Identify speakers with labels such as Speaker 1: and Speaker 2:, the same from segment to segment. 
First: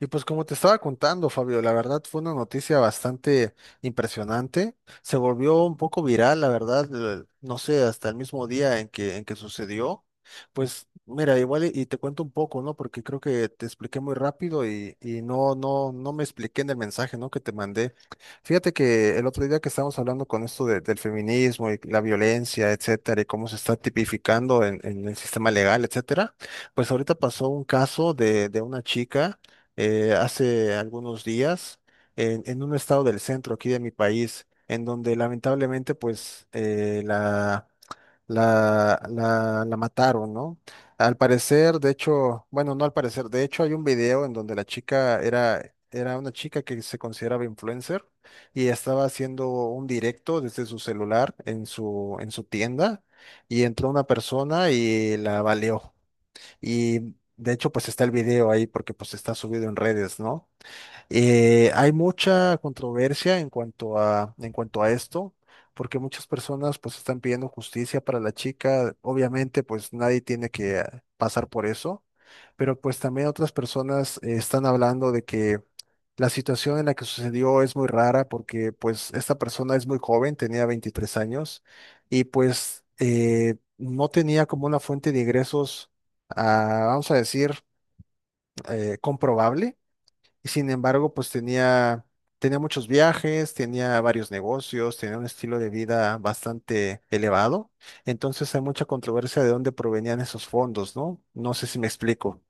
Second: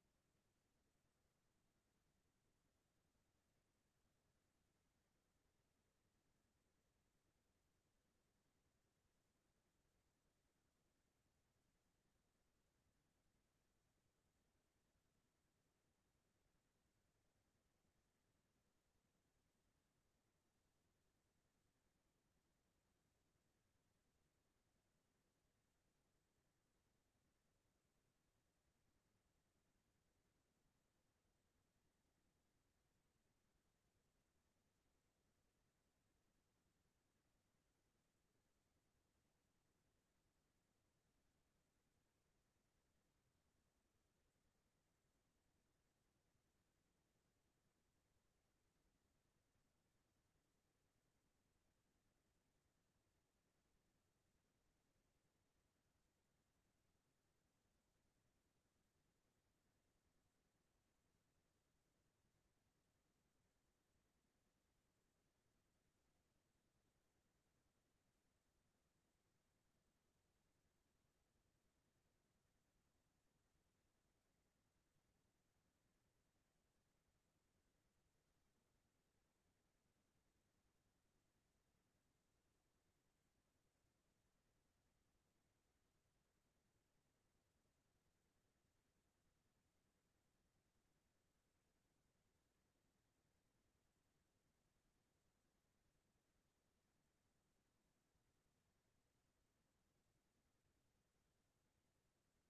Speaker 1: Y pues como te estaba contando, Fabio, la verdad fue una noticia bastante impresionante. Se volvió un poco viral, la verdad, no sé, hasta el mismo día en que sucedió. Pues mira, igual y te cuento un poco, ¿no? Porque creo que te expliqué muy rápido y no me expliqué en el mensaje, ¿no? que te mandé. Fíjate que el otro día que estábamos hablando con esto del feminismo y la violencia, etcétera, y cómo se está tipificando en, el sistema legal, etcétera, pues ahorita pasó un caso de, una chica hace algunos días en un estado del centro aquí de mi país, en donde lamentablemente pues la mataron, ¿no? Al parecer, de hecho, bueno, no al parecer, de hecho hay un video en donde la chica era, una chica que se consideraba influencer y estaba haciendo un directo desde su celular en su tienda y entró una persona y la baleó. Y de hecho, pues está el video ahí porque pues está subido en redes, ¿no? Hay mucha controversia en cuanto a esto, porque muchas personas pues están pidiendo justicia para la chica. Obviamente pues nadie tiene que pasar por eso, pero pues también otras personas están hablando de que la situación en la que sucedió es muy rara porque pues esta persona es muy joven, tenía 23 años y pues no tenía como una fuente de ingresos, vamos a decir, comprobable sin embargo, pues tenía, muchos viajes, tenía varios negocios, tenía un estilo de vida bastante elevado. Entonces hay mucha controversia de dónde provenían esos fondos, ¿no? No sé si me explico.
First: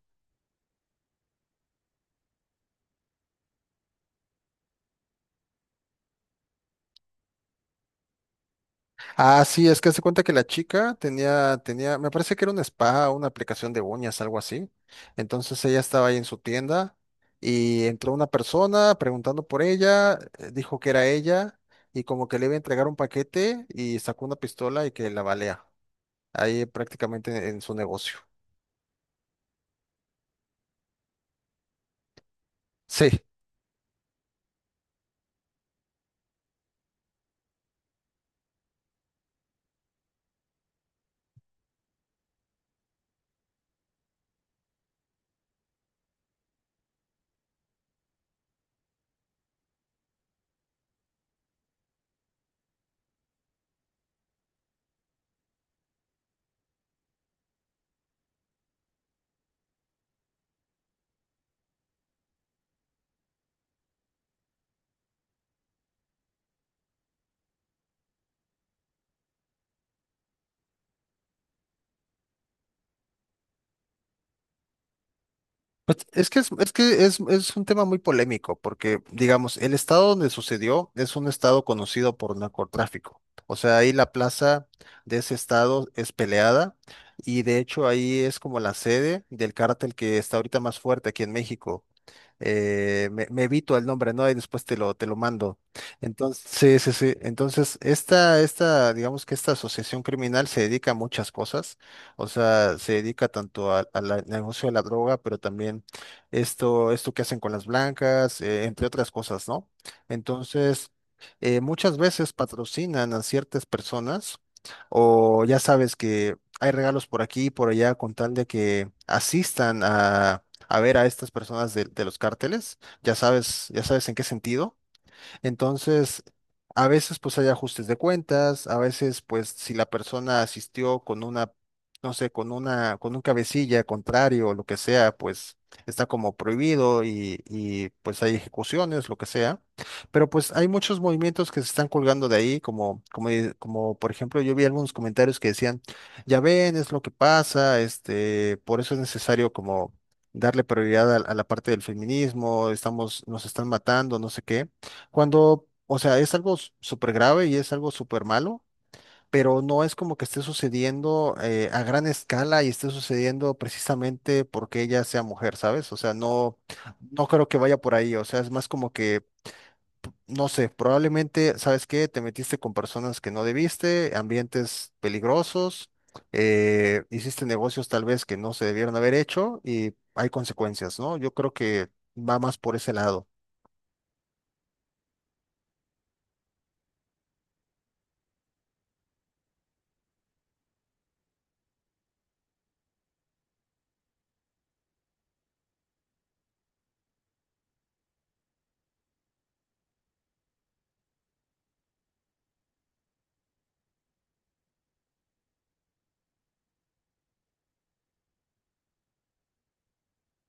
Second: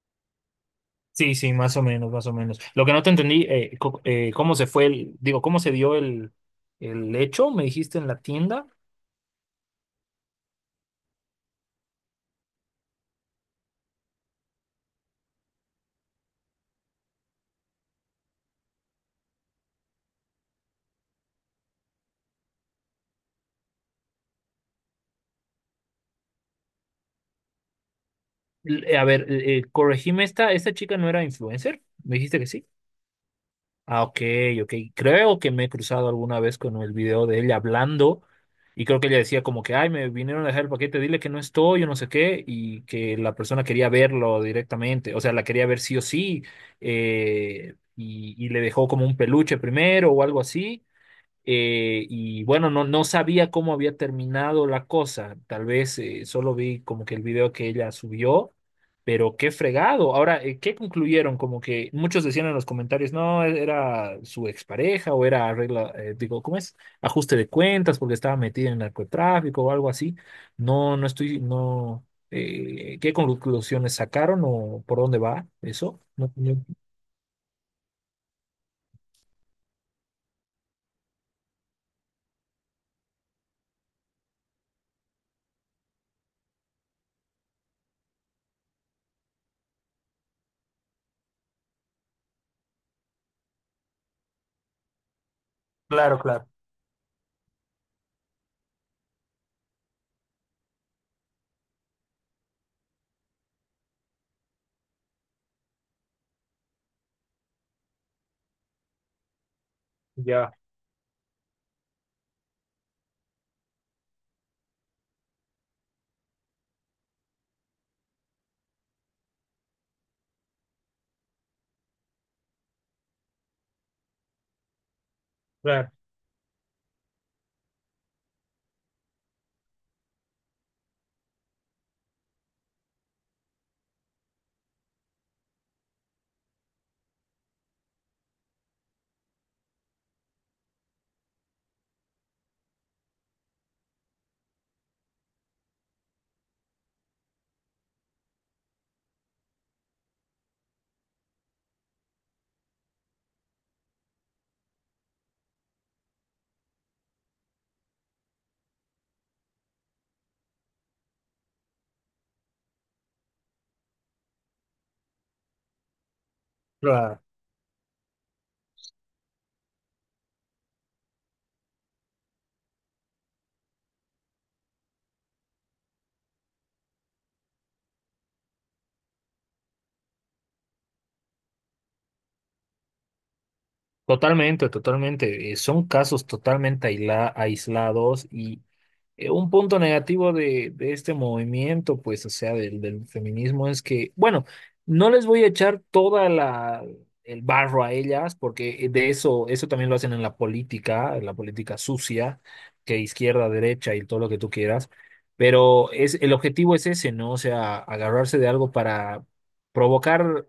Speaker 2: Sí, sí, más o menos, más o menos. Lo que no te entendí, cómo se fue el, digo, cómo se dio el hecho, me dijiste en la tienda.
Speaker 1: Ah, sí, es que se cuenta que la chica tenía, me parece que era un spa, una aplicación de uñas, algo así. Entonces ella estaba ahí en su tienda y entró una persona preguntando por ella, dijo que era ella y como que le iba a entregar un paquete y sacó una pistola y que la balea. Ahí prácticamente en su negocio.
Speaker 2: A ver, corregime esta chica no era influencer, me dijiste que sí.
Speaker 1: Sí,
Speaker 2: Ah, ok, ok. Creo que me he cruzado alguna vez con el video de ella hablando, y creo que ella decía como que, ay, me vinieron a dejar el paquete, dile que no estoy, yo no sé qué, y que la persona quería verlo directamente, o sea, la quería ver sí o sí, y le dejó como un peluche primero o algo así. Y bueno, no, no sabía cómo había terminado la cosa. Tal vez solo vi como que el video que ella subió, pero qué fregado. Ahora, ¿qué concluyeron? Como que muchos decían en los comentarios, no, era su expareja o era arregla, digo, ¿cómo es? Ajuste de cuentas porque estaba metida en narcotráfico o algo así. No, no estoy, no. ¿Qué conclusiones sacaron o por dónde va
Speaker 1: pues,
Speaker 2: eso? No, no-
Speaker 1: es un tema muy polémico, porque digamos, el estado donde sucedió es un estado conocido por narcotráfico. O sea, ahí la plaza de ese estado es peleada y de hecho ahí es como la sede del cártel que está ahorita más fuerte aquí en México, me evito el nombre, ¿no? Y después te lo mando.
Speaker 2: Claro,
Speaker 1: Entonces,
Speaker 2: claro,
Speaker 1: sí, sí, sí. Entonces, esta, digamos que esta asociación criminal se dedica a muchas cosas. O sea, se dedica tanto al negocio de la droga, pero también esto que hacen con las blancas, entre otras cosas, ¿no?
Speaker 2: ya,
Speaker 1: Entonces, muchas veces patrocinan a ciertas personas, o ya sabes que hay regalos por aquí y por allá con tal de que asistan a ver a estas personas de los cárteles, ya sabes en qué sentido,
Speaker 2: claro.
Speaker 1: entonces, a veces pues hay ajustes de cuentas, a veces pues si la persona asistió con una, no sé, con una, con un cabecilla contrario o lo que sea, pues está como prohibido y pues hay ejecuciones, lo que sea. Pero pues hay muchos movimientos que se están colgando de ahí, como por ejemplo yo vi algunos comentarios que decían, ya ven, es lo que pasa, este, por eso es necesario como darle prioridad a la parte del feminismo, estamos, nos están matando, no sé qué. Cuando, o sea, es algo súper grave y es algo súper malo, pero no es como que esté sucediendo a gran escala y esté sucediendo precisamente porque ella sea mujer, ¿sabes? O sea, no,
Speaker 2: Claro.
Speaker 1: no creo que vaya por ahí, o sea, es más como que, no sé, probablemente, ¿sabes qué? Te metiste con personas que no debiste, ambientes peligrosos, hiciste negocios tal vez que no se debieron haber hecho y hay consecuencias, ¿no? Yo creo que va más por ese lado.
Speaker 2: Totalmente, totalmente. Son casos totalmente aislados y un punto negativo de este movimiento, pues, o sea, del feminismo es que, bueno, no les voy a echar toda la el barro a ellas, porque de eso también lo hacen en la política sucia, que izquierda, derecha y todo lo que tú quieras. Pero el objetivo es ese, ¿no? O sea, agarrarse de algo para provocar,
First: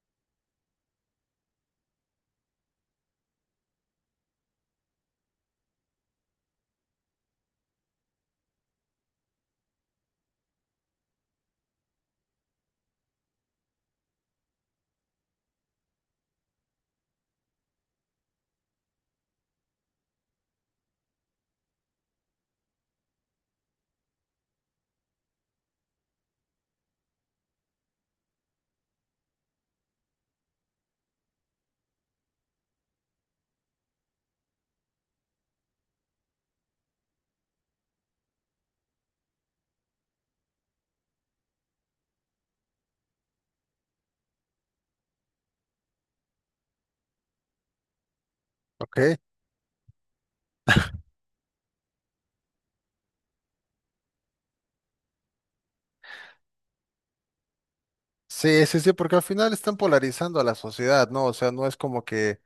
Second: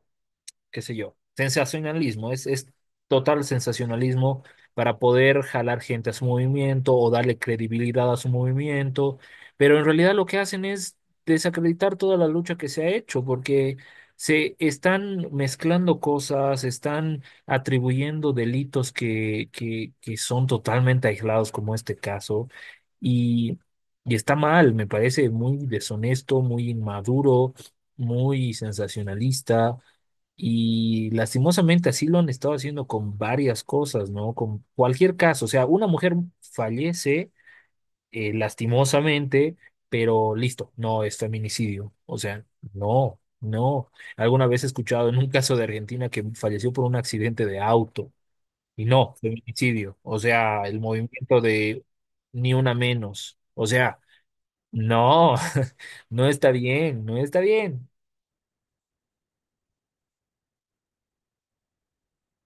Speaker 2: qué sé yo, sensacionalismo, es total sensacionalismo para poder jalar gente a su movimiento o darle credibilidad a su movimiento, pero en realidad lo que hacen es desacreditar toda la lucha que se ha hecho, porque se están mezclando cosas, están atribuyendo delitos que son totalmente aislados, como este caso, y, y está mal. Me parece muy deshonesto, muy inmaduro, muy sensacionalista. Y lastimosamente así lo han estado haciendo con varias cosas, ¿no? Con cualquier caso, o sea, una mujer fallece, lastimosamente, pero listo, no es feminicidio. O sea, no, no. Alguna vez he escuchado en un caso de Argentina que falleció por un accidente de auto, y
Speaker 1: Ok.
Speaker 2: no, feminicidio. O sea, el movimiento de ni una menos. O sea, no, no está bien, no está bien.
Speaker 1: Sí, sí, sí, porque al final están polarizando a la sociedad, ¿no? O sea, no es como que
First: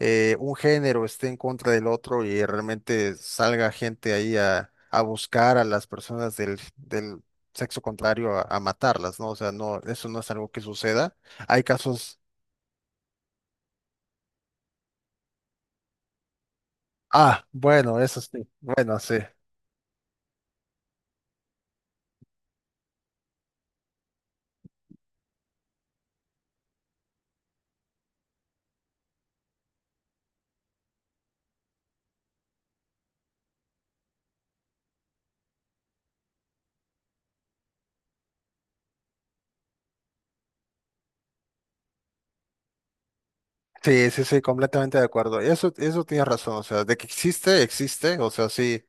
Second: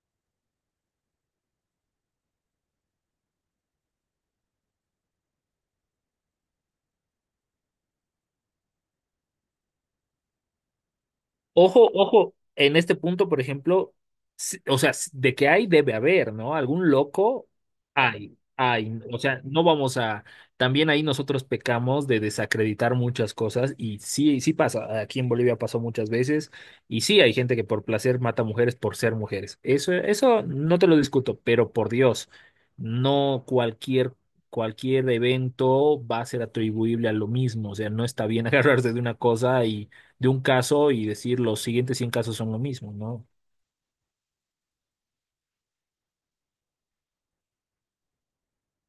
Speaker 1: un género esté en contra del otro y realmente salga gente ahí a, buscar a las personas del, sexo contrario a matarlas, ¿no? O sea, no, eso no es algo que suceda. Hay
Speaker 2: Ojo,
Speaker 1: casos,
Speaker 2: ojo, en este punto, por ejemplo, o sea, de que hay, debe haber, ¿no? Algún
Speaker 1: ah,
Speaker 2: loco
Speaker 1: bueno, eso
Speaker 2: hay,
Speaker 1: sí, bueno,
Speaker 2: hay.
Speaker 1: sí.
Speaker 2: O sea, no vamos a. También ahí nosotros pecamos de desacreditar muchas cosas, y sí, sí pasa. Aquí en Bolivia pasó muchas veces, y sí hay gente que por placer mata mujeres por ser mujeres. Eso no te lo discuto, pero por Dios, no cualquier. Cualquier evento va a ser atribuible a lo mismo, o sea, no está bien agarrarse de una cosa, de un caso, y decir los siguientes 100 casos son lo mismo, ¿no?
Speaker 1: Sí, sí, sí, completamente de acuerdo. Eso tienes razón, o sea, de que existe, existe, o sea, sí.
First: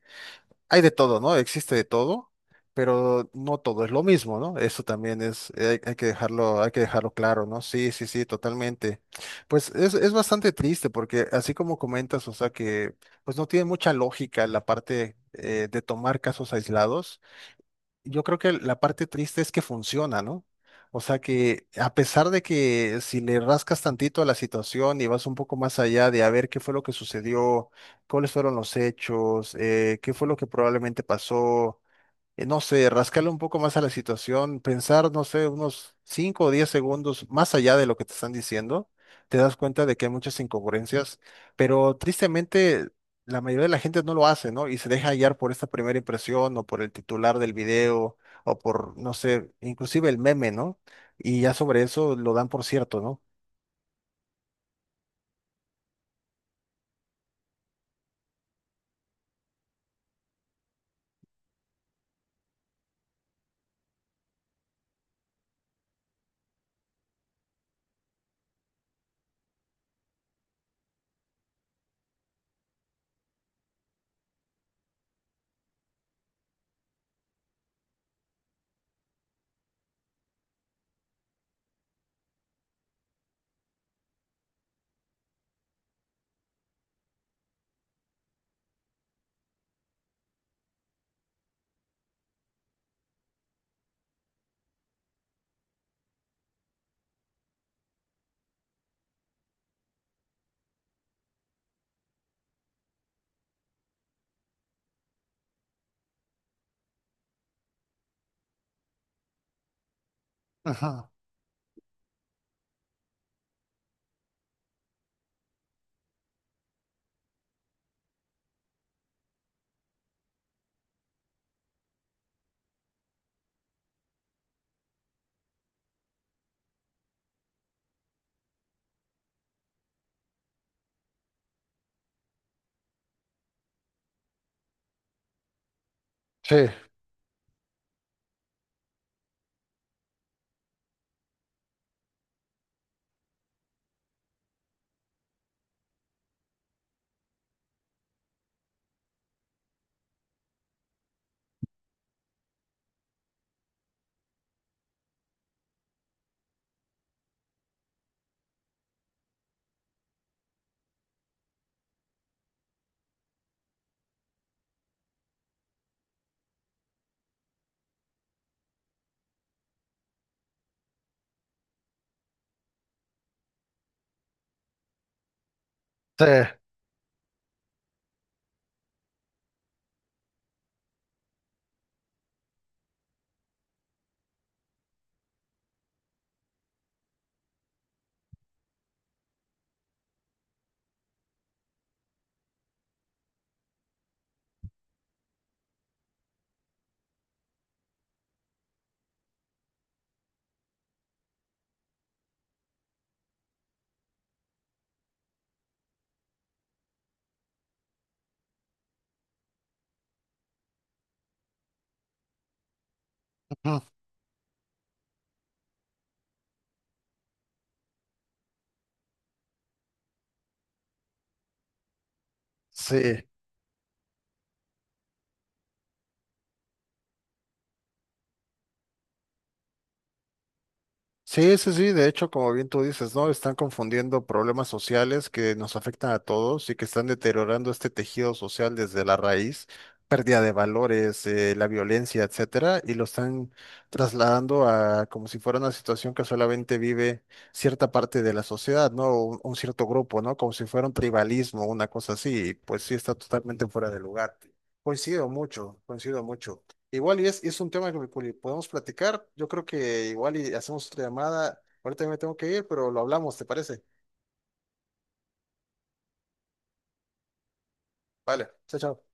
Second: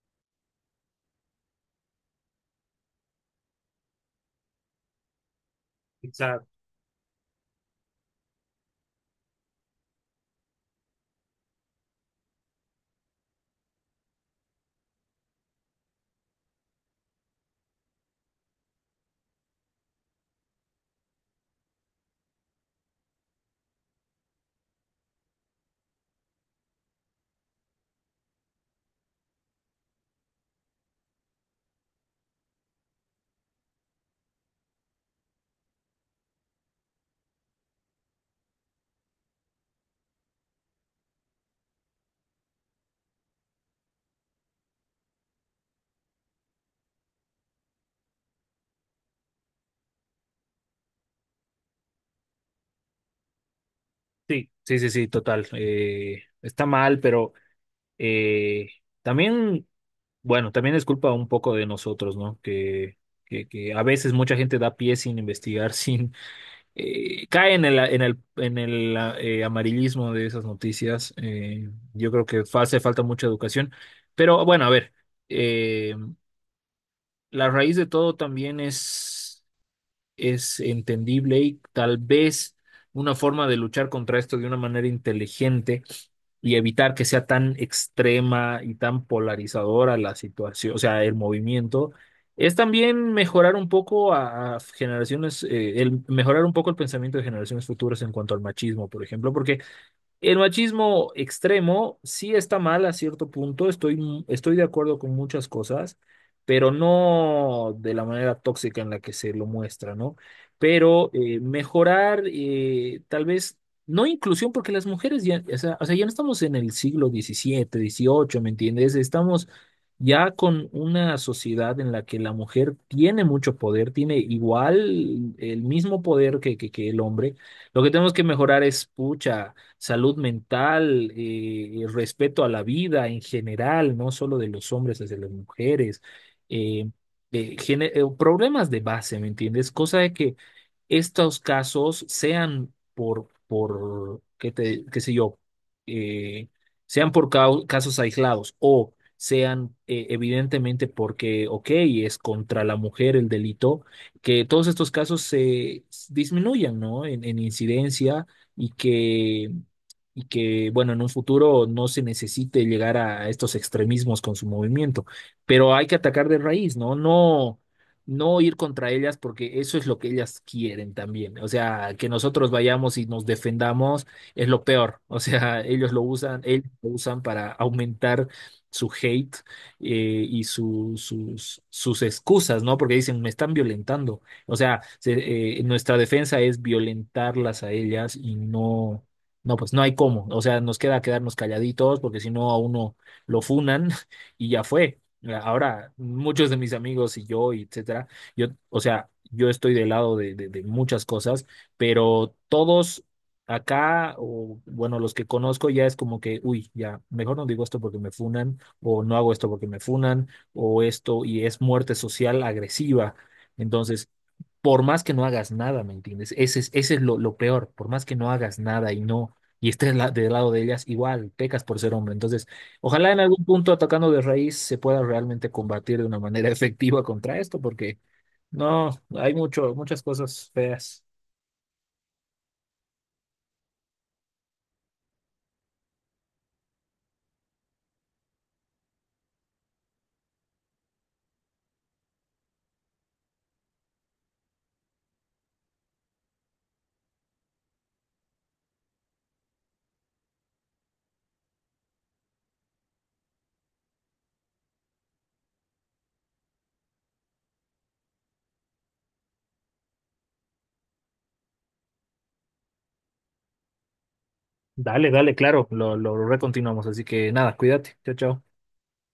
Speaker 1: Hay de todo, ¿no? Existe de todo, pero no todo es lo mismo, ¿no? Eso también es, hay que
Speaker 2: Exacto.
Speaker 1: dejarlo, hay que dejarlo claro, ¿no? Sí, sí, sí, totalmente. Pues es bastante triste porque así como comentas, o sea que pues no tiene mucha lógica la parte de tomar casos aislados yo creo que la parte triste es que funciona, ¿no? O sea que a pesar de que si le rascas tantito a la situación y vas un poco más allá de a ver qué fue lo que sucedió, cuáles fueron los hechos, qué fue lo que probablemente pasó, no sé, rascarle un poco más a la situación, pensar, no sé, unos 5 o 10 segundos más allá de lo que te están diciendo, te das cuenta de que hay muchas incongruencias, pero tristemente la mayoría de la gente no lo hace, ¿no? Y se deja hallar por esta primera impresión o por el titular del video o por, no sé, inclusive el meme, ¿no? Y ya sobre eso lo dan por cierto, ¿no?
Speaker 2: Sí, sí, sí, sí, total. Está mal, pero eh, también, bueno, también es culpa un poco de nosotros, ¿no? Que a veces mucha gente da pie sin investigar, sin cae en el, amarillismo de esas noticias. Yo creo que hace falta mucha educación. Pero bueno, a ver, eh, la raíz de todo también es entendible, y tal vez una forma de luchar contra esto de una manera inteligente y evitar que sea tan extrema y tan polarizadora la situación, o sea, el movimiento, es también mejorar un poco a generaciones, el mejorar un poco el pensamiento de generaciones futuras en cuanto al machismo, por ejemplo, porque el machismo extremo sí está mal a cierto punto. Estoy de acuerdo con muchas cosas, pero no de la manera tóxica en la que se lo muestra, ¿no?
Speaker 1: Ujú,
Speaker 2: Pero mejorar, tal vez, no inclusión, porque las mujeres ya, o sea, ya no estamos en el siglo XVII, XVIII, ¿me entiendes? Estamos ya con una sociedad en la que la mujer tiene mucho poder, tiene igual el mismo poder que el hombre. Lo que tenemos que mejorar es, pucha, salud mental, respeto a la vida en general, no solo de los hombres hacia las mujeres,
Speaker 1: sí,
Speaker 2: eh, problemas de base, ¿me entiendes? Cosa de que estos casos sean por qué te, qué sé yo, eh, sean por casos aislados, o sean, evidentemente porque, ok, es contra la mujer el delito, que todos estos casos se disminuyan, ¿no? En incidencia, y que, y que, bueno, en un futuro no se necesite llegar a estos extremismos con su movimiento, pero hay que atacar de raíz, ¿no? No, no ir contra ellas, porque eso es lo que ellas quieren también. O sea, que nosotros vayamos y nos defendamos es lo peor. O sea,
Speaker 1: sí,
Speaker 2: ellos lo usan para aumentar su hate, y sus excusas, ¿no? Porque dicen, me están violentando. O sea, nuestra defensa es violentarlas a ellas, y no, no, pues no hay cómo. O sea, nos queda quedarnos calladitos porque si no a uno lo funan y ya fue. Ahora, muchos de mis amigos y yo, y etcétera, yo, o sea, yo estoy del lado de muchas cosas, pero todos acá, o bueno, los que conozco ya es como que, uy, ya, mejor no digo esto porque me funan, o no hago esto porque me funan, o esto, y es muerte social agresiva.
Speaker 1: ujú,
Speaker 2: Entonces, por más que no hagas nada, ¿me entiendes? Ese es lo peor, por más que no hagas nada y no, y estés del lado de ellas, igual pecas por ser hombre. Entonces, ojalá en
Speaker 1: sí.
Speaker 2: algún punto atacando de raíz se pueda realmente combatir de una manera efectiva contra esto, porque no, hay muchas cosas feas.
Speaker 1: Sí, sí, sí, de hecho, como bien tú dices, ¿no? Están confundiendo problemas sociales que nos afectan a todos y que están deteriorando este tejido social desde la raíz, pérdida de valores, la violencia, etcétera, y lo están trasladando a como si fuera una situación que solamente vive cierta parte de la sociedad, ¿no? Un cierto grupo, ¿no? Como si fuera un tribalismo, una cosa así, y pues sí está totalmente fuera de lugar. Coincido mucho, coincido mucho. Igual y es un tema que podemos platicar. Yo creo que igual y hacemos otra llamada. Ahorita me tengo que ir, pero lo hablamos, ¿te parece?
Speaker 2: Dale, dale, claro, lo recontinuamos. Así que nada, cuídate. Chao, chao.
Speaker 1: Vale, chao, chao.